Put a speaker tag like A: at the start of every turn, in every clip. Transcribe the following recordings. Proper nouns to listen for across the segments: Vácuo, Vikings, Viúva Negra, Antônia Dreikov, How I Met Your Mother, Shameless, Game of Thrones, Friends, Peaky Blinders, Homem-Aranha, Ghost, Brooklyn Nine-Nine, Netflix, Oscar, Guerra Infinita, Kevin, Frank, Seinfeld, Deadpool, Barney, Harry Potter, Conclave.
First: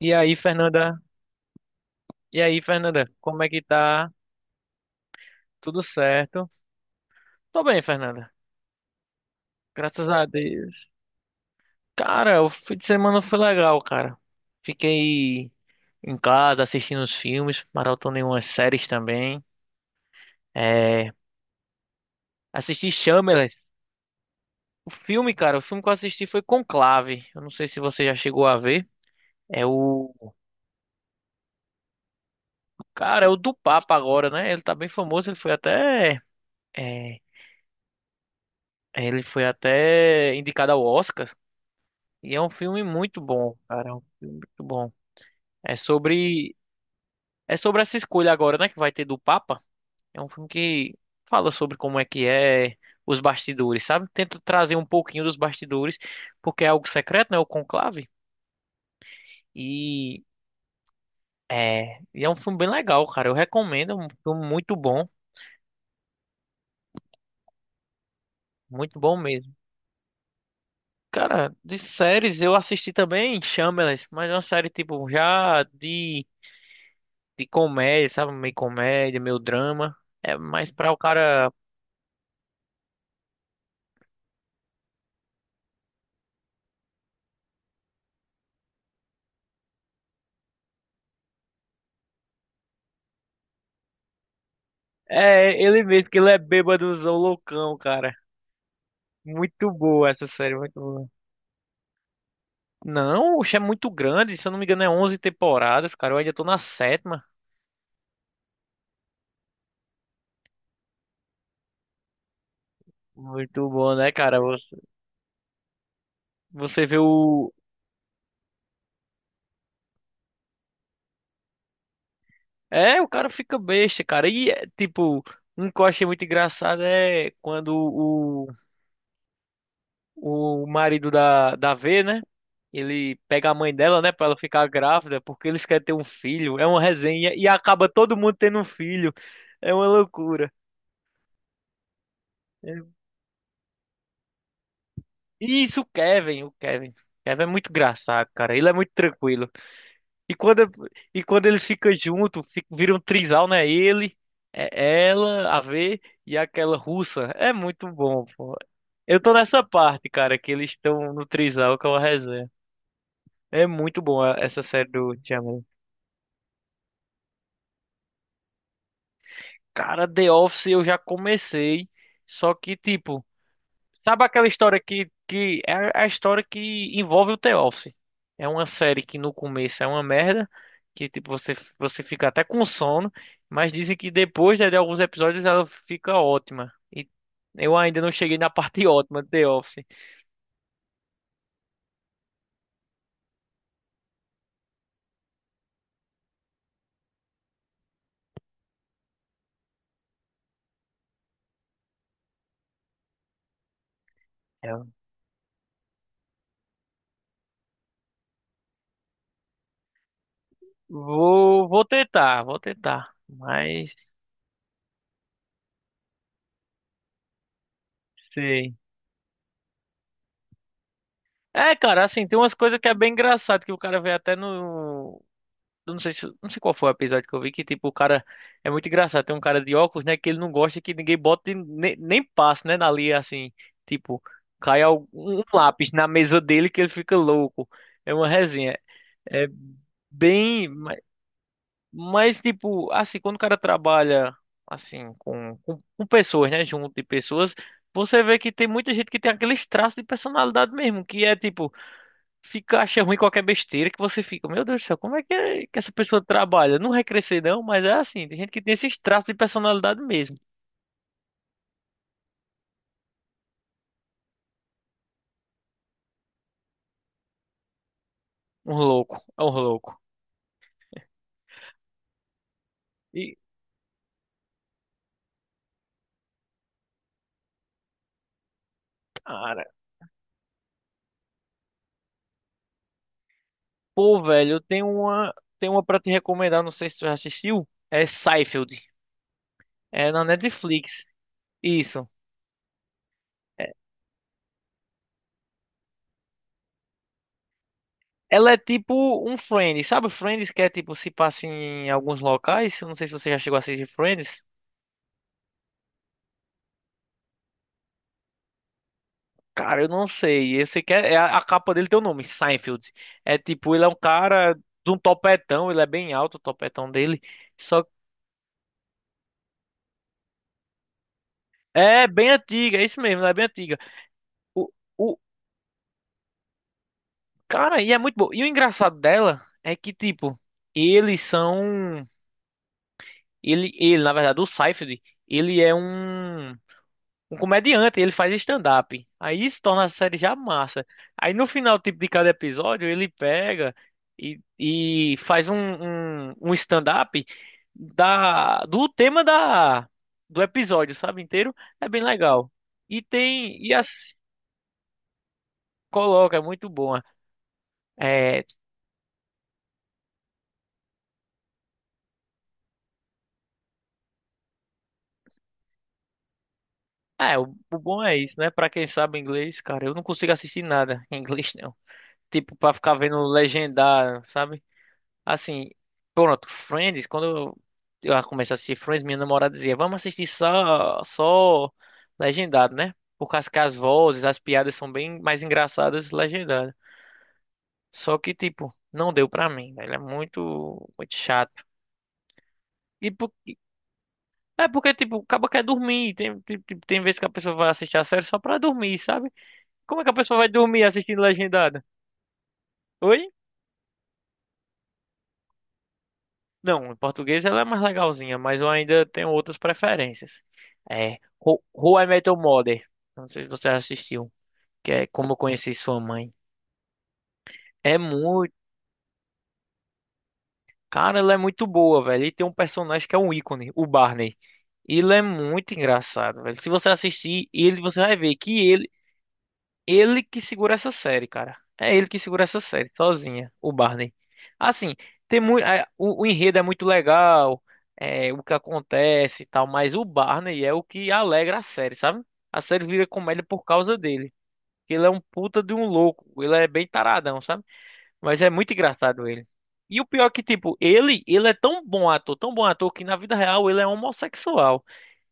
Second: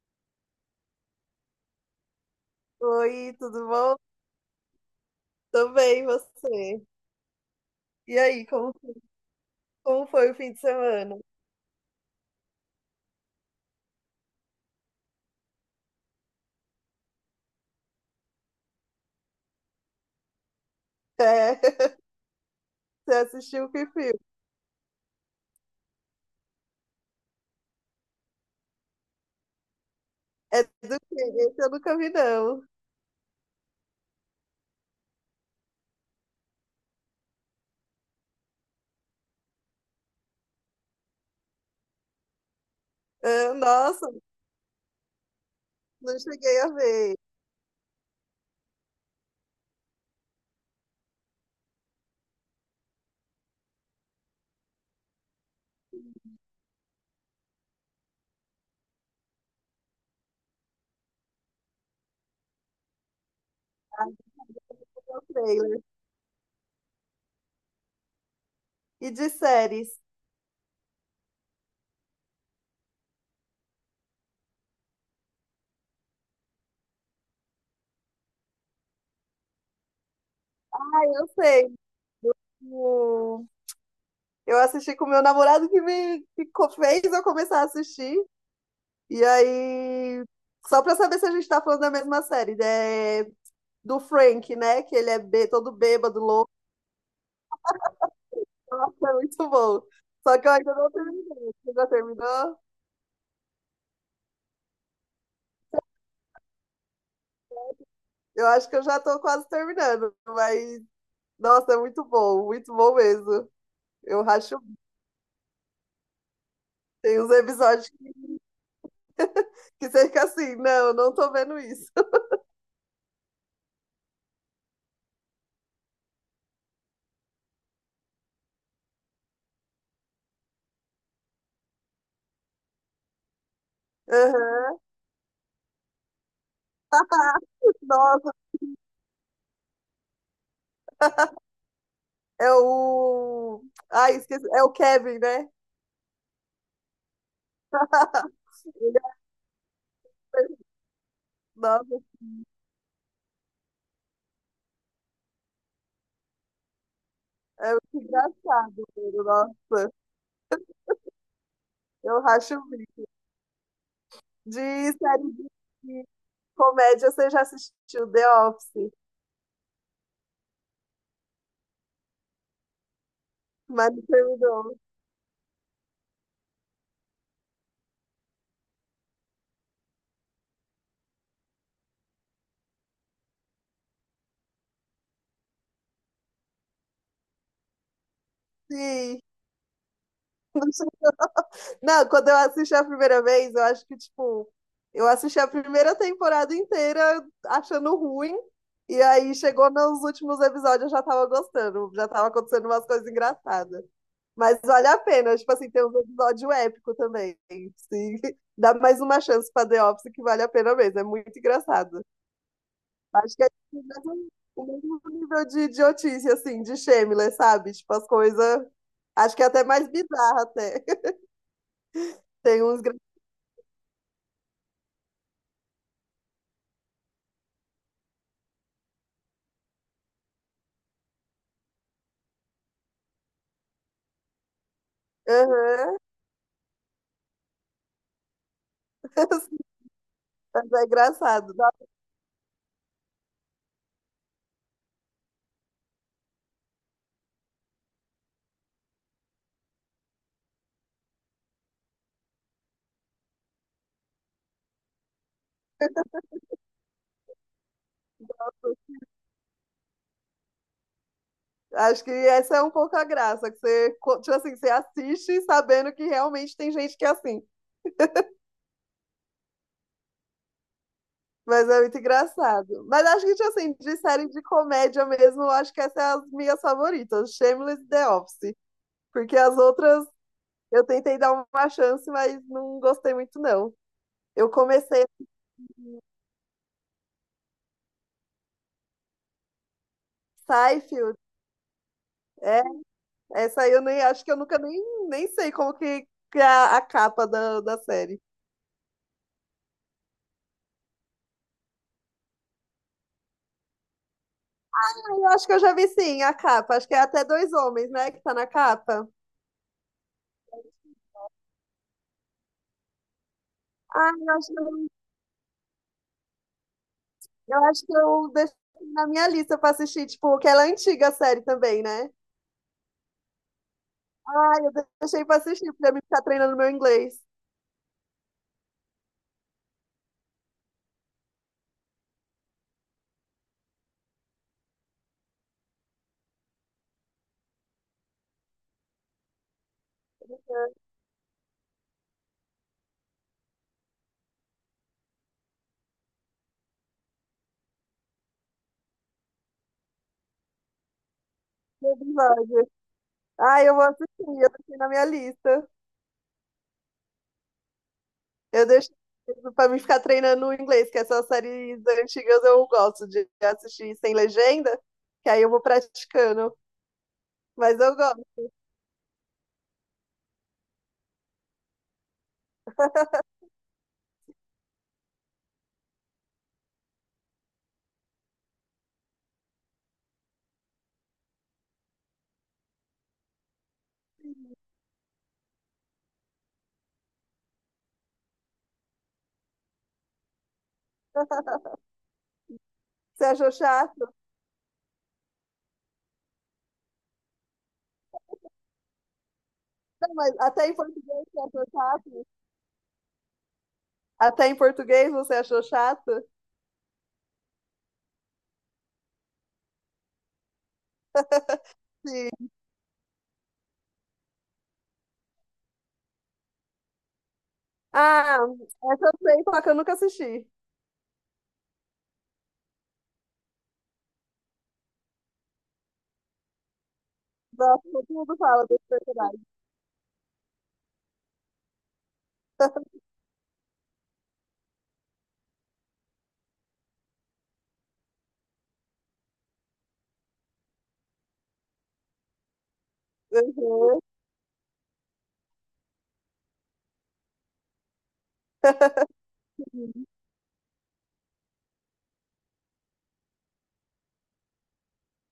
A: E aí, Fernanda? E aí, Fernanda?
B: Oi,
A: Como é que
B: tudo bom?
A: tá?
B: Tô
A: Tudo
B: bem, e
A: certo?
B: você?
A: Tô bem,
B: E
A: Fernanda.
B: aí, como
A: Graças a
B: foi o fim de
A: Deus.
B: semana?
A: Cara, o fim de semana foi legal, cara. Fiquei em casa assistindo os filmes, maratonei umas séries também. É,
B: É,
A: assisti
B: você
A: Shameless.
B: assistiu que filme?
A: O filme, cara, o filme que eu assisti foi Conclave. Eu não sei se você já chegou a ver. É o.
B: É do quê? Esse eu nunca vi, não.
A: Cara, é o do Papa agora, né? Ele tá bem famoso, ele foi até. é, ele foi até indicado ao Oscar. E é um filme muito
B: Ah,
A: bom, cara. É um
B: nossa,
A: filme muito bom. É
B: não
A: sobre,
B: cheguei a ver.
A: é sobre essa escolha agora, né? Que vai ter do Papa. É um filme que fala sobre como é que é os bastidores, sabe? Tenta trazer um pouquinho dos bastidores, porque é algo secreto, né? O conclave. E e é um filme bem legal, cara. Eu recomendo. É um
B: Ah,
A: filme muito bom.
B: é o trailer.
A: Muito
B: E
A: bom
B: de
A: mesmo.
B: séries?
A: Cara, de séries eu assisti também Shameless, mas é uma série tipo já de comédia, sabe? Meio comédia, meio drama. É mais pra o
B: Ah, eu
A: cara.
B: sei. O- Eu assisti com o meu namorado que fez eu começar a assistir. E aí, só pra saber se a gente tá falando da mesma série, né? Do Frank, né? Que ele é
A: É,
B: todo
A: ele mesmo, que
B: bêbado,
A: ele é
B: louco.
A: bêbadozão loucão, cara.
B: Nossa, é muito
A: Muito
B: bom.
A: boa essa
B: Só que eu
A: série,
B: ainda
A: muito
B: não
A: boa.
B: terminei. Você já terminou?
A: Não, o é muito grande, se eu não me engano é 11 temporadas, cara. Eu ainda tô na sétima.
B: Eu acho que eu já tô quase terminando, mas nossa, é muito bom mesmo.
A: Muito bom, né,
B: Eu
A: cara?
B: racho.
A: Você vê
B: Tem uns
A: o...
B: episódios que você fica assim, não, não tô vendo isso.
A: É, o cara fica besta, cara. E, é, tipo, um que eu achei muito engraçado é quando o marido da V, né? Ele pega a mãe dela, né, pra ela ficar
B: Aham.
A: grávida, porque eles querem ter um filho. É uma resenha e acaba todo
B: Nossa,
A: mundo tendo um filho. É uma loucura.
B: é
A: É.
B: o. Ai, esqueci. É o Kevin, né?
A: Isso, o Kevin. O Kevin é muito engraçado, cara. Ele é muito
B: Ele
A: tranquilo. E
B: é-
A: quando, e quando eles ficam
B: Nossa,
A: juntos, fica, vira um trisal, né? Ele, é ela, a V e aquela russa. É
B: é
A: muito
B: muito
A: bom, pô.
B: engraçado,
A: Eu
B: mano.
A: tô nessa
B: Nossa,
A: parte, cara, que eles estão no trisal que é uma
B: eu
A: resenha.
B: racho o bico.
A: É muito bom a-
B: De
A: essa série do
B: série
A: Shyamalan.
B: de comédia, você já assistiu The Office,
A: Cara, The Office eu já comecei, só que tipo.
B: mas não
A: Sabe aquela
B: terminou?
A: história que é a história que envolve o The Office? É uma série que no começo é uma merda, que tipo, você fica até com sono, mas dizem que depois né, de alguns episódios ela fica ótima. E eu ainda não cheguei na parte
B: Sim.
A: ótima do The Office.
B: Não, quando eu assisti a primeira vez, eu acho que, tipo, eu assisti a primeira temporada inteira achando ruim, e aí chegou nos últimos episódios, eu já tava gostando, já tava acontecendo umas coisas engraçadas. Mas vale
A: É.
B: a pena, tipo assim, tem um episódio épico também. Sim. Dá mais uma chance pra The Office que vale a pena mesmo, é muito
A: Vou
B: engraçado.
A: tentar, vou tentar.
B: Acho que é o
A: Mas
B: mesmo nível de idiotice, assim, de Shameless, sabe? Tipo, as coisas.
A: sei.
B: Acho que é até mais bizarra, até.
A: É, cara, assim, tem umas
B: Tem
A: coisas
B: uns.
A: que é bem engraçado, que o cara vê até no. Eu não sei se, não sei qual foi o episódio que eu vi que, tipo, o cara é muito engraçado. Tem um cara de óculos, né, que ele não gosta que ninguém bote nem passe, né, ali assim, tipo, cai algum- um lápis
B: Aham.
A: na mesa dele que ele fica louco. É uma resenha. É bem,
B: Mas é
A: ma-
B: engraçado. Nossa,
A: mas tipo, assim, quando o cara trabalha assim com pessoas, né, junto de pessoas, você vê que tem muita gente que tem aqueles traços de personalidade mesmo, que é tipo fica, acha ruim qualquer besteira que você fica, meu Deus do céu, é que essa pessoa trabalha? Não vai crescer não, mas é assim, tem gente que tem esses traços de personalidade mesmo.
B: acho que essa é um pouco a graça, que você, tipo assim, você assiste sabendo que realmente tem gente que é assim.
A: Um louco, é um louco.
B: Mas é muito engraçado. Mas acho que,
A: E,
B: tipo assim, de série de comédia mesmo, eu acho que essas são as minhas favoritas, Shameless e The Office. Porque as
A: cara,
B: outras eu tentei dar uma chance, mas não gostei muito, não.
A: pô,
B: Eu
A: velho,
B: comecei
A: tenho uma pra te recomendar, não sei se tu já assistiu, é Seinfeld, é na Netflix,
B: Seinfeld,
A: isso.
B: é, essa aí eu nem acho que eu nunca nem sei como que é a capa da série.
A: Ela é tipo um Friends, sabe Friends que é tipo se passa em alguns locais? Eu não sei se você já chegou a assistir Friends.
B: Ah, eu acho que eu já vi sim a capa, acho que é até dois homens, né, que tá na capa.
A: Cara, eu não sei. Eu sei que é a capa dele tem o nome, Seinfeld. É tipo, ele é um
B: Ah, eu acho
A: cara
B: que eu,
A: de um topetão, ele é bem alto, o topetão dele.
B: eu
A: Só
B: acho que eu deixei na minha lista pra assistir, tipo, que ela é antiga a série também,
A: é
B: né?
A: bem antiga, é isso mesmo, ela é bem antiga.
B: Ah,
A: O,
B: eu
A: o
B: deixei pra assistir, pra mim ficar treinando meu inglês.
A: cara, e é muito bom. E o engraçado dela é que tipo, eles são ele ele, na verdade, o Seinfeld, ele é um um comediante, ele faz stand-up. Aí isso torna a série já
B: Né,
A: massa. Aí no final, tipo, de cada episódio, ele pega e faz um, um, um stand-up da, do tema da, do episódio, sabe, inteiro. É bem legal.
B: episódio.
A: E tem,
B: Ah, eu
A: e
B: vou
A: as,
B: assistir, eu deixei na minha lista.
A: coloca, é muito bom. É,
B: Eu deixo pra mim ficar treinando o inglês, que essas séries antigas eu gosto de assistir sem legenda, que aí eu vou praticando.
A: o
B: Mas eu
A: bom é isso,
B: gosto.
A: né? Pra quem sabe inglês, cara, eu não consigo assistir nada em inglês, não. Tipo, pra ficar vendo legendar, sabe? Assim, pronto, Friends, quando eu comecei a assistir Friends, minha namorada dizia, vamos assistir só legendado, né? Por causa que as vozes, as piadas são bem mais engraçadas legendadas. Só que, tipo, não deu pra mim, velho. É muito, muito chato. E
B: Você
A: por,
B: achou chato?
A: é porque, tipo, o cabo quer dormir. Tem vezes que a pessoa vai assistir a série só pra dormir, sabe? Como é que a
B: Não, mas
A: pessoa vai
B: até em
A: dormir assistindo
B: português você achou
A: legendado?
B: chato?
A: Oi?
B: Até em português você achou chato?
A: Não, em português ela é mais legalzinha, mas eu ainda tenho outras preferências. É Ho- How I Met Your
B: Sim.
A: Mother. Não sei se você assistiu, que é Como Eu Conheci Sua Mãe. É
B: Ah,
A: muito,
B: essa eu sei, só que eu nunca assisti.
A: cara, ela é muito boa, velho. E tem um personagem que é um ícone, o Barney. Ele é muito engraçado, velho. Se você assistir ele,
B: Nossa,
A: você
B: todo
A: vai ver
B: mundo fala
A: que
B: desse
A: ele.
B: personagem.
A: Ele que segura essa série, cara. É ele que segura essa série, sozinha, o Barney. Assim, tem muito, o enredo é muito legal, é, o que acontece e tal, mas o Barney é o que alegra a série, sabe? A série vira comédia por causa dele. Ele é um puta de um louco, ele é bem taradão, sabe? Mas é muito engraçado ele. E o
B: Uhum.
A: pior é que, tipo, ele é tão bom ator, que na vida real ele é homossexual.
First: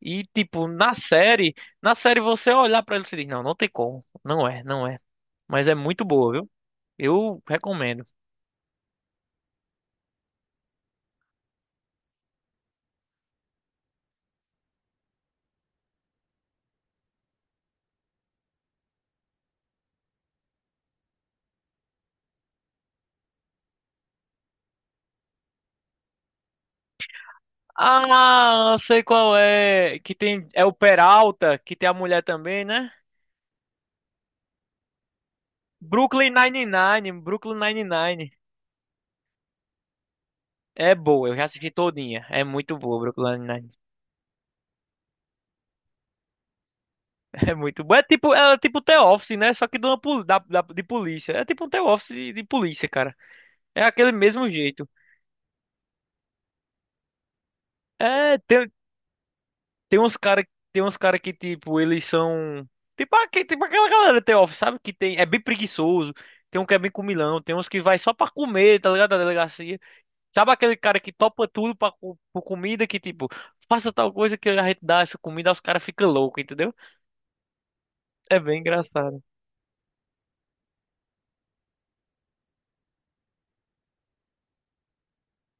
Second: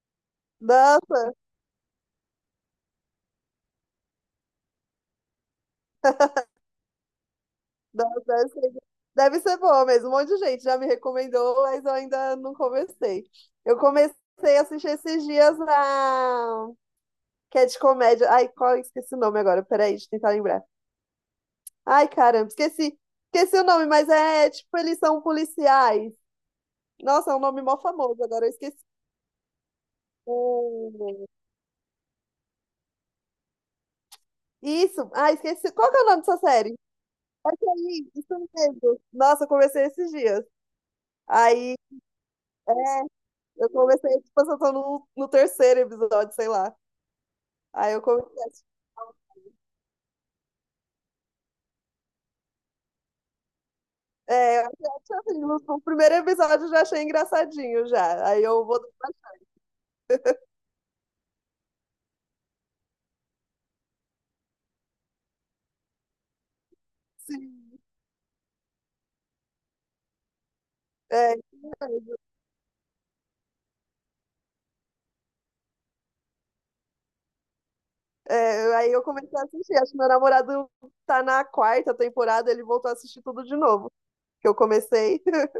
A: E, tipo,
B: Nossa,
A: na série você olhar pra ele e você diz, não, não tem como. Não é, não é. Mas é muito boa, viu? Eu recomendo.
B: nossa, deve ser boa mesmo. Um monte de gente já me recomendou, mas eu ainda não comecei. Eu comecei a assistir esses dias a que é de comédia. Ai, qual esqueci o nome agora? Peraí, deixa eu tentar lembrar. Ai, caramba, esqueci. Esqueci o nome, mas é tipo, eles são policiais. Nossa, é um nome mó famoso, agora eu
A: Ah,
B: esqueci.
A: sei qual é. Que tem. É o
B: O-
A: Peralta, que tem a mulher também, né?
B: Isso, ah, esqueci. Qual que é o nome
A: Brooklyn
B: dessa série? É
A: Nine-Nine. Brooklyn
B: aí,
A: Nine-Nine.
B: isso mesmo. Nossa, eu comecei esses dias.
A: É boa, eu já assisti
B: Aí
A: todinha. É muito boa,
B: é,
A: Brooklyn
B: eu
A: Nine-Nine.
B: comecei, tipo, eu tô no terceiro episódio, sei lá.
A: É muito
B: Aí
A: boa.
B: eu comecei.
A: É tipo The Office, né? Só que de, uma, pol- da, da- de polícia. É tipo um The Office de polícia, cara. É aquele mesmo
B: É, eu
A: jeito.
B: assim, no primeiro episódio eu já achei engraçadinho já.
A: É,
B: Aí eu
A: tem,
B: vou.
A: Tem uns cara, tem uns cara que, tipo, eles são. Tipo, aque- tipo aquela galera do The Office, sabe? Que tem. É bem preguiçoso. Tem um que é bem comilão. Tem uns
B: Sim.
A: que vai só pra comer, tá ligado? Da delegacia. Sabe aquele cara que
B: É,
A: topa tudo pra, co- por comida que, tipo, faça tal coisa que a gente dá essa comida, os caras ficam loucos, entendeu? É bem
B: é, aí eu
A: engraçado.
B: comecei a assistir. Acho que meu namorado tá na quarta temporada, ele voltou a assistir tudo de novo. Que eu comecei.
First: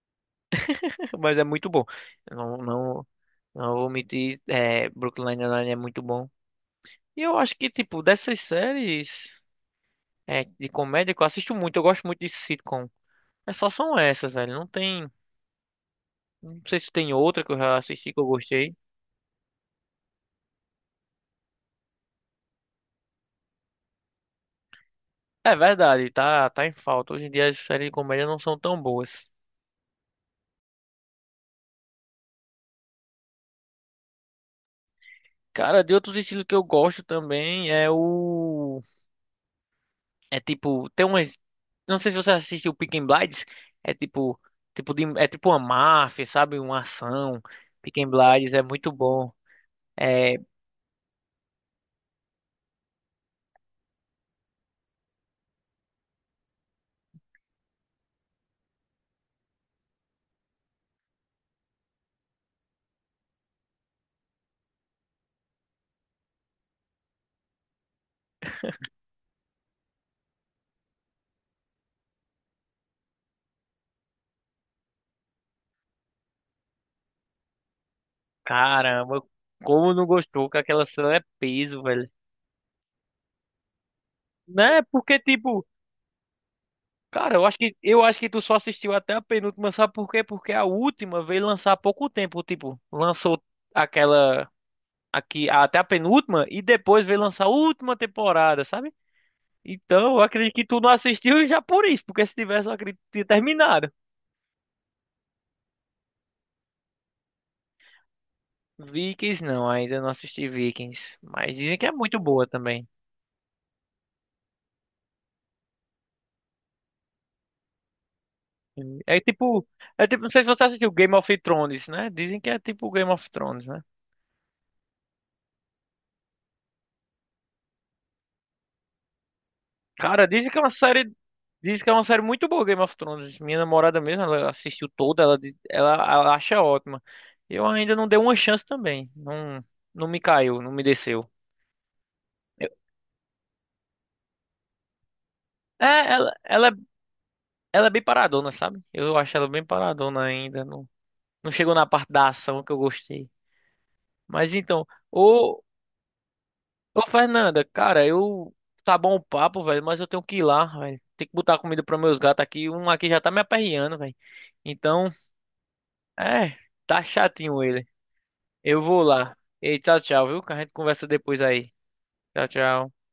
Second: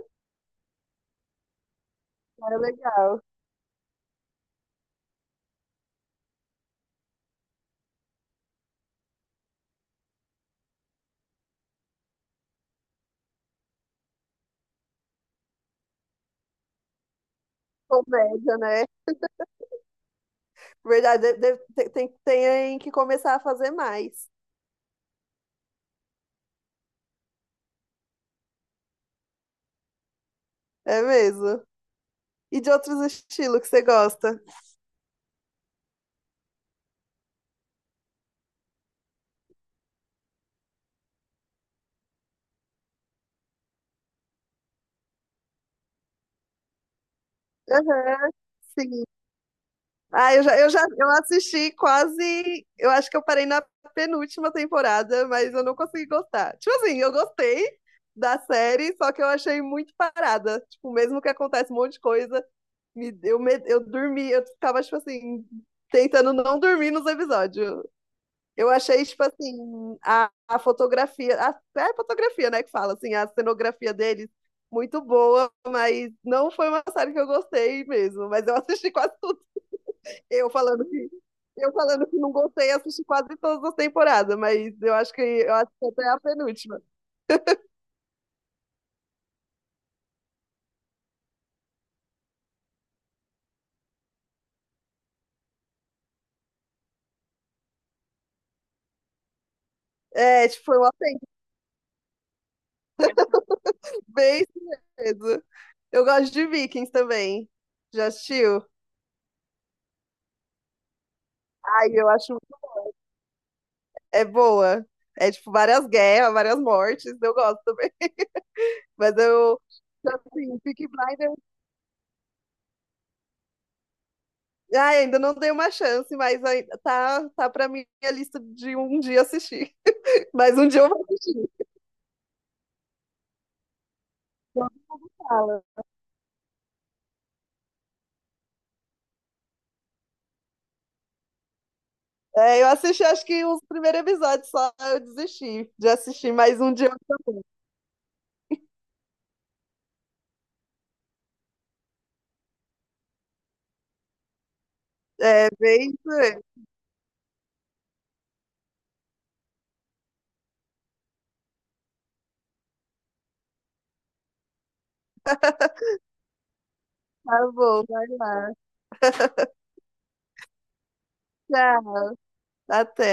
A: Mas é muito bom. Eu não,
B: É
A: não,
B: legal.
A: não vou mentir. É, Brooklyn Nine-Nine é muito bom. E eu acho que, tipo, dessas séries é, de comédia que eu assisto muito, eu gosto muito de sitcom. É só são essas, velho. Não tem. Não sei se tem outra que eu já assisti que eu
B: Comédia,
A: gostei.
B: né? Verdade, tem que começar a fazer mais.
A: É verdade, tá, tá em falta. Hoje em dia as séries de comédia não são tão boas.
B: É mesmo. E de outros estilos que você gosta?
A: Cara, de outros estilos que eu gosto também é o. É tipo. Tem umas. Não sei se você assistiu Peaky Blinders. É tipo. Tipo de... É tipo uma máfia, sabe? Uma ação. Peaky
B: Aham,
A: Blinders é muito
B: sim.
A: bom. É.
B: Ah, eu assisti quase. Eu acho que eu parei na penúltima temporada, mas eu não consegui gostar. Tipo assim, eu gostei da série, só que eu achei muito parada. Tipo, mesmo que acontece um monte de coisa, eu dormi, eu ficava, tipo assim, tentando não dormir nos episódios. Eu achei, tipo assim, a fotografia, é a fotografia, né, que fala, assim, a cenografia deles. Muito boa, mas não foi uma série que eu gostei mesmo. Mas eu assisti quase
A: Caramba,
B: tudo.
A: como não gostou
B: Eu
A: que
B: falando
A: aquela
B: que
A: cena é
B: eu
A: peso,
B: falando
A: velho.
B: que não gostei, assisti quase todas as temporadas, mas
A: Né?
B: eu acho
A: Porque,
B: que eu
A: tipo.
B: acho que até a penúltima.
A: Cara, eu acho que tu só assistiu até a penúltima, sabe por quê? Porque a última veio lançar há pouco tempo, tipo, lançou aquela aqui até a penúltima e depois veio lançar a última temporada, sabe? Então, eu
B: É,
A: acredito
B: tipo,
A: que
B: foi
A: tu
B: um
A: não
B: atento,
A: assistiu já por isso, porque se tivesse, eu acredito que tinha terminado.
B: bem surpresa. Eu gosto de Vikings também. Já assistiu?
A: Vikings não, ainda não assisti Vikings, mas dizem que
B: Ai,
A: é
B: eu
A: muito
B: acho
A: boa também.
B: é boa. É tipo várias guerras, várias mortes, eu gosto também. Mas
A: É
B: eu
A: tipo, é tipo, não sei se
B: assim,
A: você
B: Peaky
A: assistiu Game
B: Blinders,
A: of Thrones, né? Dizem que é tipo Game of Thrones, né?
B: ai, ainda não dei uma chance, mas tá para minha lista de um dia assistir.
A: Cara, dizem que
B: Mas
A: é
B: um
A: uma
B: dia eu vou
A: série.
B: assistir.
A: Dizem que é uma série muito boa, Game of Thrones. Minha namorada mesmo, ela
B: Então,
A: assistiu toda, ela, diz-
B: fala.
A: ela acha ótima. Eu ainda não dei uma chance também. Não, não me caiu, não me desceu.
B: É, eu
A: Eu-
B: assisti acho que os primeiros episódios só, eu desisti
A: é,
B: de assistir mais
A: é,
B: um dia. Eu também.
A: ela é bem paradona, sabe? Eu acho ela bem paradona ainda. Não, não chegou na parte da ação que eu gostei. Mas então,
B: É,
A: ô,
B: bem isso aí.
A: ô Fernanda, cara, eu. Tá bom o papo, velho, mas eu tenho que ir lá, velho. Tem que botar comida para meus gatos aqui. Um aqui já tá me aperreando, velho. Então. É, tá
B: Tá
A: chatinho
B: bom,
A: ele.
B: vai lá.
A: Eu vou lá. Ei, tchau, tchau, viu? Que a gente conversa depois aí.
B: Tchau,
A: Tchau, tchau.
B: até.